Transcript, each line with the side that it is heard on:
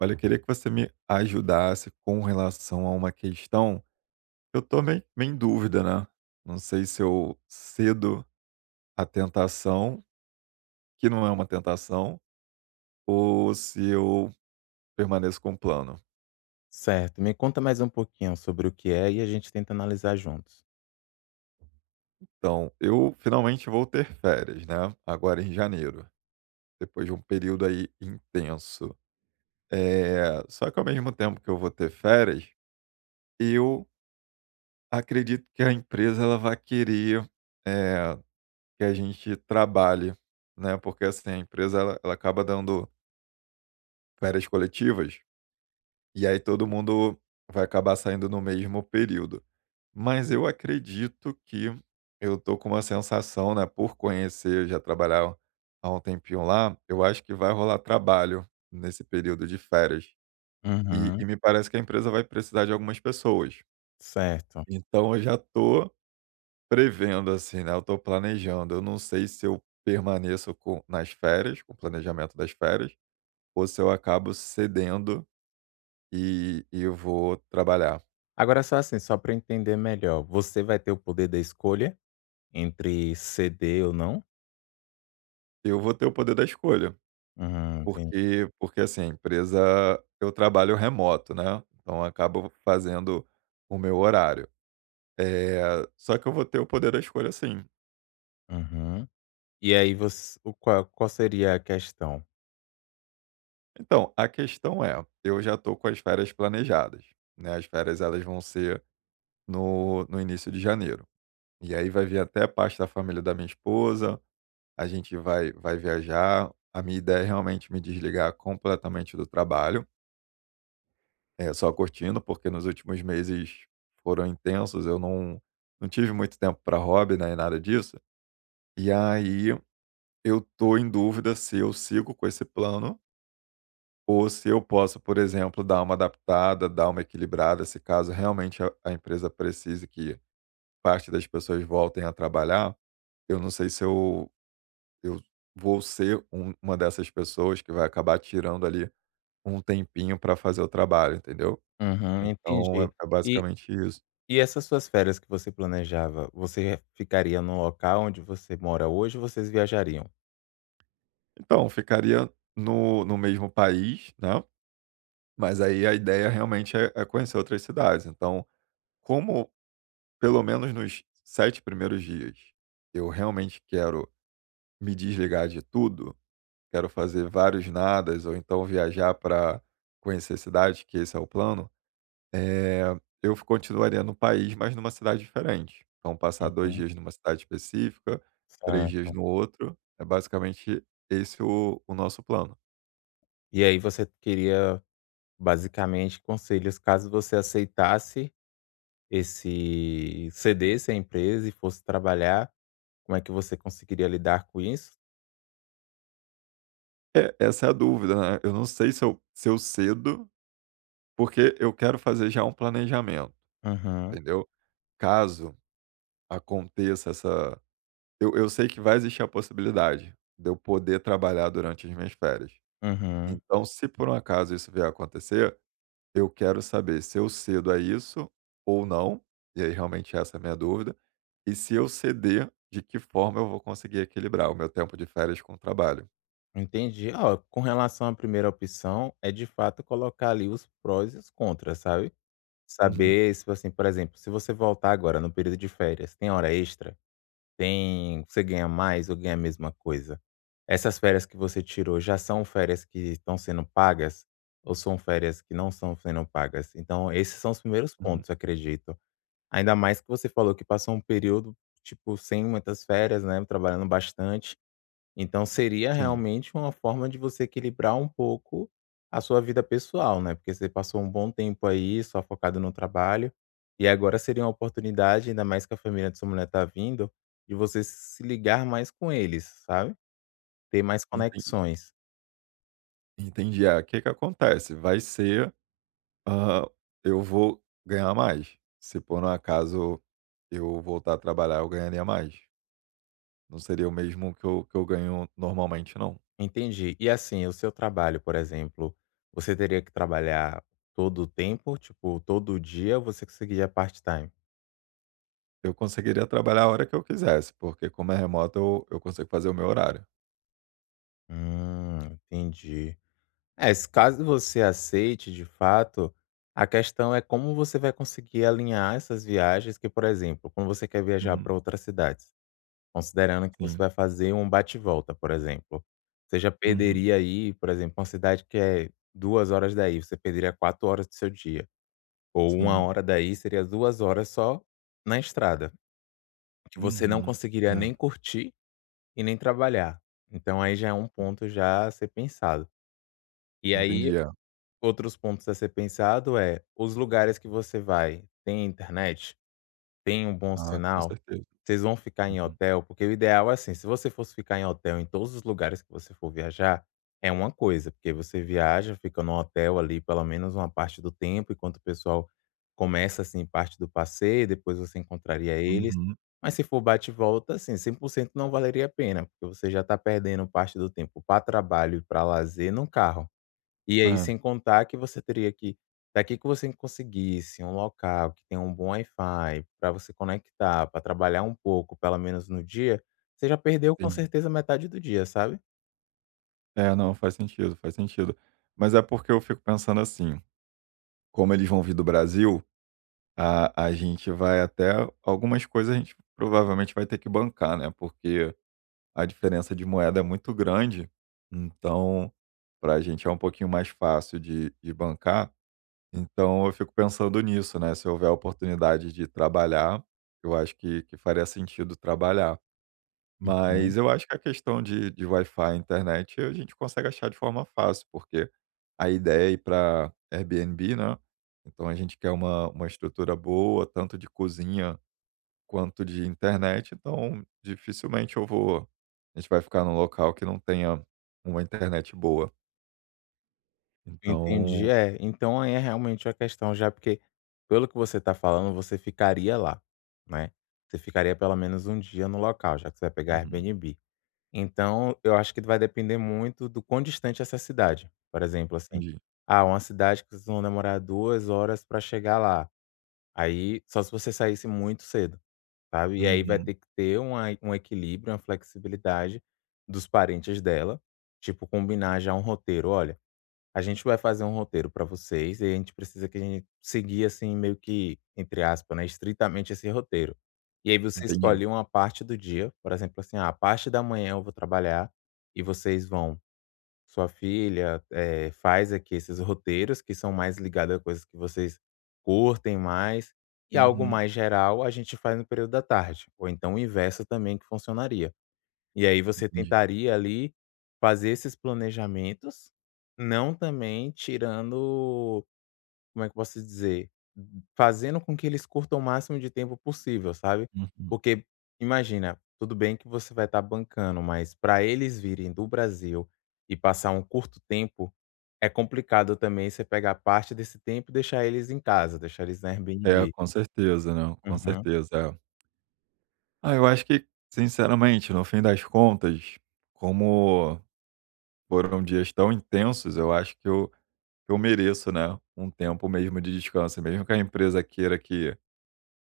right: Olha, eu queria que você me ajudasse com relação a uma questão que eu tô meio em dúvida, né? Não sei se eu cedo à tentação, que não é uma tentação, ou se eu permaneço com o plano.
left: Certo, me conta mais um pouquinho sobre o que é e a gente tenta analisar juntos.
right: Então, eu finalmente vou ter férias, né? Agora em janeiro, depois de um período aí intenso. É, só que ao mesmo tempo que eu vou ter férias, eu acredito que a empresa ela vai querer eh, que a gente trabalhe, né, porque, assim, a empresa ela acaba dando férias coletivas, e aí todo mundo vai acabar saindo no mesmo período. Mas eu acredito que eu tô com uma sensação, né, por conhecer, já trabalhar há um tempinho lá, eu acho que vai rolar trabalho nesse período de férias. E
left: Uhum,
right: e me parece que a empresa vai precisar de algumas pessoas.
left: certo.
right: Então eu já tô prevendo, assim, né, eu tô planejando. Eu não sei se eu permaneço com nas férias, com o planejamento das férias, ou se eu acabo cedendo e eu vou trabalhar.
left: Agora só assim, só para entender melhor, você vai ter o poder da escolha entre ceder ou não?
right: Eu vou ter o poder da escolha,
left: Uhum, entendi.
right: porque, assim, a empresa eu trabalho remoto, né, então eu acabo fazendo o meu horário. Só que eu vou ter o poder da escolha, sim.
left: Uhum. E aí você, qual seria a questão?
right: Então, a questão é, eu já tô com as férias planejadas, né, as férias elas vão ser no início de janeiro. E aí vai vir até parte da família da minha esposa, a gente vai viajar. A minha ideia é realmente me desligar completamente do trabalho, só curtindo, porque nos últimos meses foram intensos, eu não tive muito tempo para hobby, né, e nada disso. E aí eu tô em dúvida se eu sigo com esse plano ou se eu posso, por exemplo, dar uma adaptada, dar uma equilibrada, se caso realmente a empresa precise que parte das pessoas voltem a trabalhar, eu não sei se eu vou ser uma dessas pessoas que vai acabar tirando ali um tempinho para fazer o trabalho, entendeu?
left: Uhum,
right: Então é
left: entendi.
right: é
left: E,
right: basicamente isso.
left: e essas suas férias que você planejava, você ficaria no local onde você mora hoje ou vocês viajariam?
right: Então, ficaria no mesmo país, né, mas aí a ideia realmente é conhecer outras cidades. Então, como pelo menos nos 7 primeiros dias, eu realmente quero me desligar de tudo, quero fazer vários nadas ou então viajar para conhecer cidades, que esse é o plano. Eh, eu continuaria no país, mas numa cidade diferente. Então passar 2
left: Uhum,
right: dias numa cidade específica, 3 dias
left: certo.
right: no outro, é basicamente esse o nosso plano.
left: E aí você queria basicamente conselhos, caso você aceitasse esse cedesse a empresa e fosse trabalhar, como é que você conseguiria lidar com isso?
right: É, essa é a dúvida, né, eu não sei se eu cedo, porque eu quero fazer já um planejamento,
left: Uhum,
right: entendeu. Caso aconteça essa eu sei que vai existir a possibilidade de eu poder trabalhar durante as minhas férias.
left: uhum.
right: Então se por um acaso isso vier a acontecer, eu quero saber se eu cedo a isso ou não, e aí realmente essa é a minha dúvida, e se eu ceder, de que forma eu vou conseguir equilibrar o meu tempo de férias com o trabalho.
left: Entendi. Ó, com relação à primeira opção, é de fato colocar ali os prós e os contras, sabe?
right: Uhum,
left: Saber se, assim, por exemplo, se você voltar agora no período de férias, tem hora extra? Tem, você ganha mais ou ganha a mesma coisa? Essas férias que você tirou já são férias que estão sendo pagas ou são férias que não são sendo pagas? Então esses são os primeiros
right: uhum,
left: pontos, acredito. Ainda mais que você falou que passou um período, tipo, sem muitas férias, né, trabalhando bastante. Então seria
right: sim.
left: realmente uma forma de você equilibrar um pouco a sua vida pessoal, né, porque você passou um bom tempo aí só focado no trabalho, e agora seria uma oportunidade, ainda mais que a família de sua mulher tá vindo, de você se ligar mais com eles, sabe, ter mais
right: Entendi.
left: conexões.
right: Entendi. É, o que que acontece? Vai ser, ah, eu vou ganhar mais. Se por um acaso eu voltar a trabalhar, eu ganharia mais. Não seria o mesmo que eu ganho normalmente, não.
left: Entendi. E assim, o seu trabalho, por exemplo, você teria que trabalhar todo o tempo? Tipo, todo dia, ou você conseguiria part-time?
right: Eu conseguiria trabalhar a hora que eu quisesse, porque como é remoto eu consigo fazer o meu horário.
left: Entendi. É, se caso você aceite de fato, a questão é como você vai conseguir alinhar essas viagens que, por exemplo, quando você quer viajar
right: Uhum.
left: para outras cidades, considerando que você
right: Sim.
left: vai fazer um bate volta, por exemplo, você já
right: Uhum.
left: perderia aí, por exemplo, uma cidade que é 2 horas daí, você perderia 4 horas do seu dia, ou uma
right: Sim.
left: hora daí seria 2 horas só na estrada, que você não
right: Uhum.
left: conseguiria
right: Não,
left: nem curtir e nem trabalhar. Então aí já é um ponto já a ser pensado. E aí
right: entendi, é.
left: Outros pontos a ser pensado é, os lugares que você vai, tem internet? Tem um bom
right: Ah, com
left: sinal?
right: certeza.
left: Vocês vão ficar em
right: Uhum.
left: hotel? Porque o ideal é assim, se você fosse ficar em hotel em todos os lugares que você for viajar, é uma coisa, porque você viaja, fica no hotel ali pelo menos uma parte do tempo, enquanto o pessoal começa, assim, parte do passeio, depois você encontraria eles.
right: Uhum.
left: Mas se for bate e volta, assim, 100% não valeria a pena, porque você já está perdendo parte do tempo para trabalho e para lazer num carro. E aí,
right: É,
left: sem contar que você teria que, daqui que você conseguisse um local que tenha um bom Wi-Fi pra você conectar, para trabalhar um pouco, pelo menos no dia, você já perdeu com
right: entendi.
left: certeza metade do dia, sabe.
right: É, não, faz sentido, faz sentido. Mas é porque eu fico pensando assim, como eles vão vir do Brasil, a gente vai até algumas coisas a gente provavelmente vai ter que bancar, né, porque a diferença de moeda é muito grande, então para a gente é um pouquinho mais fácil de bancar. Então eu fico pensando nisso, né, se houver a oportunidade de trabalhar, eu acho que faria sentido trabalhar.
left: Aham.
right: Mas eu acho que a questão de Wi-Fi e internet a gente consegue achar de forma fácil, porque a ideia é ir pra Airbnb, né, então a gente quer uma estrutura boa, tanto de cozinha quanto de internet, então dificilmente eu vou a gente vai ficar num local que não tenha uma internet boa.
left: Entendi,
right: Então
left: é, então aí é realmente uma questão já porque, pelo que você tá falando, você ficaria lá, né. Você ficaria pelo menos um dia no local, já que você vai pegar
right: uhum,
left: Airbnb. Então, eu acho que vai depender muito do quão distante é essa cidade. Por exemplo, assim,
right: entendi.
left: ah, uma cidade que vocês vão demorar 2 horas para chegar lá, aí só se você saísse muito cedo, sabe. E aí vai
right: Uhum,
left: ter que ter uma um equilíbrio, uma flexibilidade dos parentes dela, tipo combinar já um roteiro: "Olha, a gente vai fazer um roteiro para vocês e a gente precisa que a gente seguir, assim, meio que, entre aspas, né, estritamente esse roteiro." E aí você
right: entendi.
left: escolhe uma parte do dia, por exemplo, assim: "Ah, a parte da manhã eu vou trabalhar e vocês vão sua filha, faz aqui esses roteiros que são mais ligados a coisas que vocês curtem mais, e algo
right: Uhum.
left: mais geral a gente faz no período da tarde", ou então o inverso também que funcionaria. E aí você
right: Entendi.
left: tentaria ali fazer esses planejamentos, não também tirando, como é que eu posso dizer? Fazendo com que eles curtam o máximo de tempo possível, sabe?
right: Uhum.
left: Porque imagina, tudo bem que você vai estar bancando, mas para eles virem do Brasil e passar um curto tempo, é complicado também você pegar parte desse tempo e deixar eles em casa, deixar eles na
right: É,
left: Airbnb.
right: com certeza, né, com
left: Uhum,
right: certeza, é. Ah, eu acho que, sinceramente, no fim das contas, como foram dias tão intensos, eu acho que eu mereço, né, um tempo mesmo de descanso. E mesmo que a empresa queira que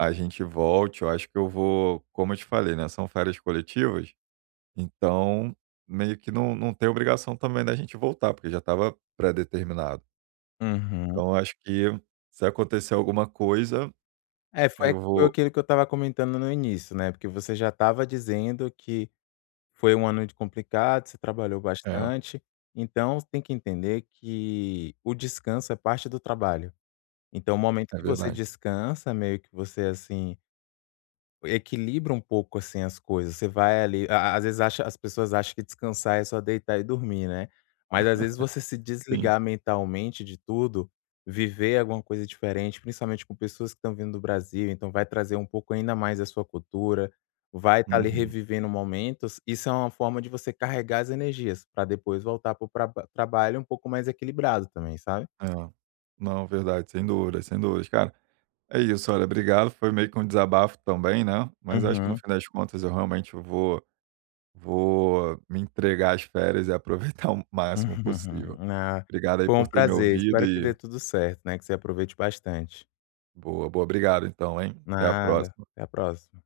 right: a gente volte, eu acho que eu vou como eu te falei, né, são férias coletivas, então meio que não tem obrigação também da gente voltar, porque já estava pré-determinado.
left: uhum.
right: Então eu acho que se acontecer alguma coisa,
left: É, foi
right: eu
left: foi
right: vou
left: aquilo que eu estava comentando no início, né, porque você já estava dizendo que foi um ano de complicado, você trabalhou
right: é,
left: bastante, então tem que entender que o descanso é parte do trabalho. Então o momento
right: é
left: que você
right: verdade.
left: descansa, meio que você, assim, equilibra um pouco, assim, as coisas. Você vai ali a às vezes acha as pessoas acham que descansar é só deitar e dormir, né. Mas às vezes você se
right: Sim.
left: desligar mentalmente de tudo, viver alguma coisa diferente, principalmente com pessoas que estão vindo do Brasil, então vai trazer um pouco ainda mais da sua cultura, vai estar ali
right: Uhum.
left: revivendo momentos. Isso é uma forma de você carregar as energias para depois voltar para o trabalho um pouco mais equilibrado também, sabe?
right: É. Não, verdade, sem dúvidas, sem dúvidas. Cara, é isso, olha, obrigado, foi meio que um desabafo também, né, mas acho que no
left: Uhum.
right: fim das contas eu realmente vou vou me entregar às férias e aproveitar o máximo possível.
left: Uhum. Ah,
right: Obrigado aí
left: foi um
right: por ter me
left: prazer.
right: ouvido
left: Espero que
right: e
left: dê tudo certo, né, que você aproveite bastante.
right: boa, boa. Obrigado então, hein. Até a
left: Nada,
right: próxima.
left: até a próxima.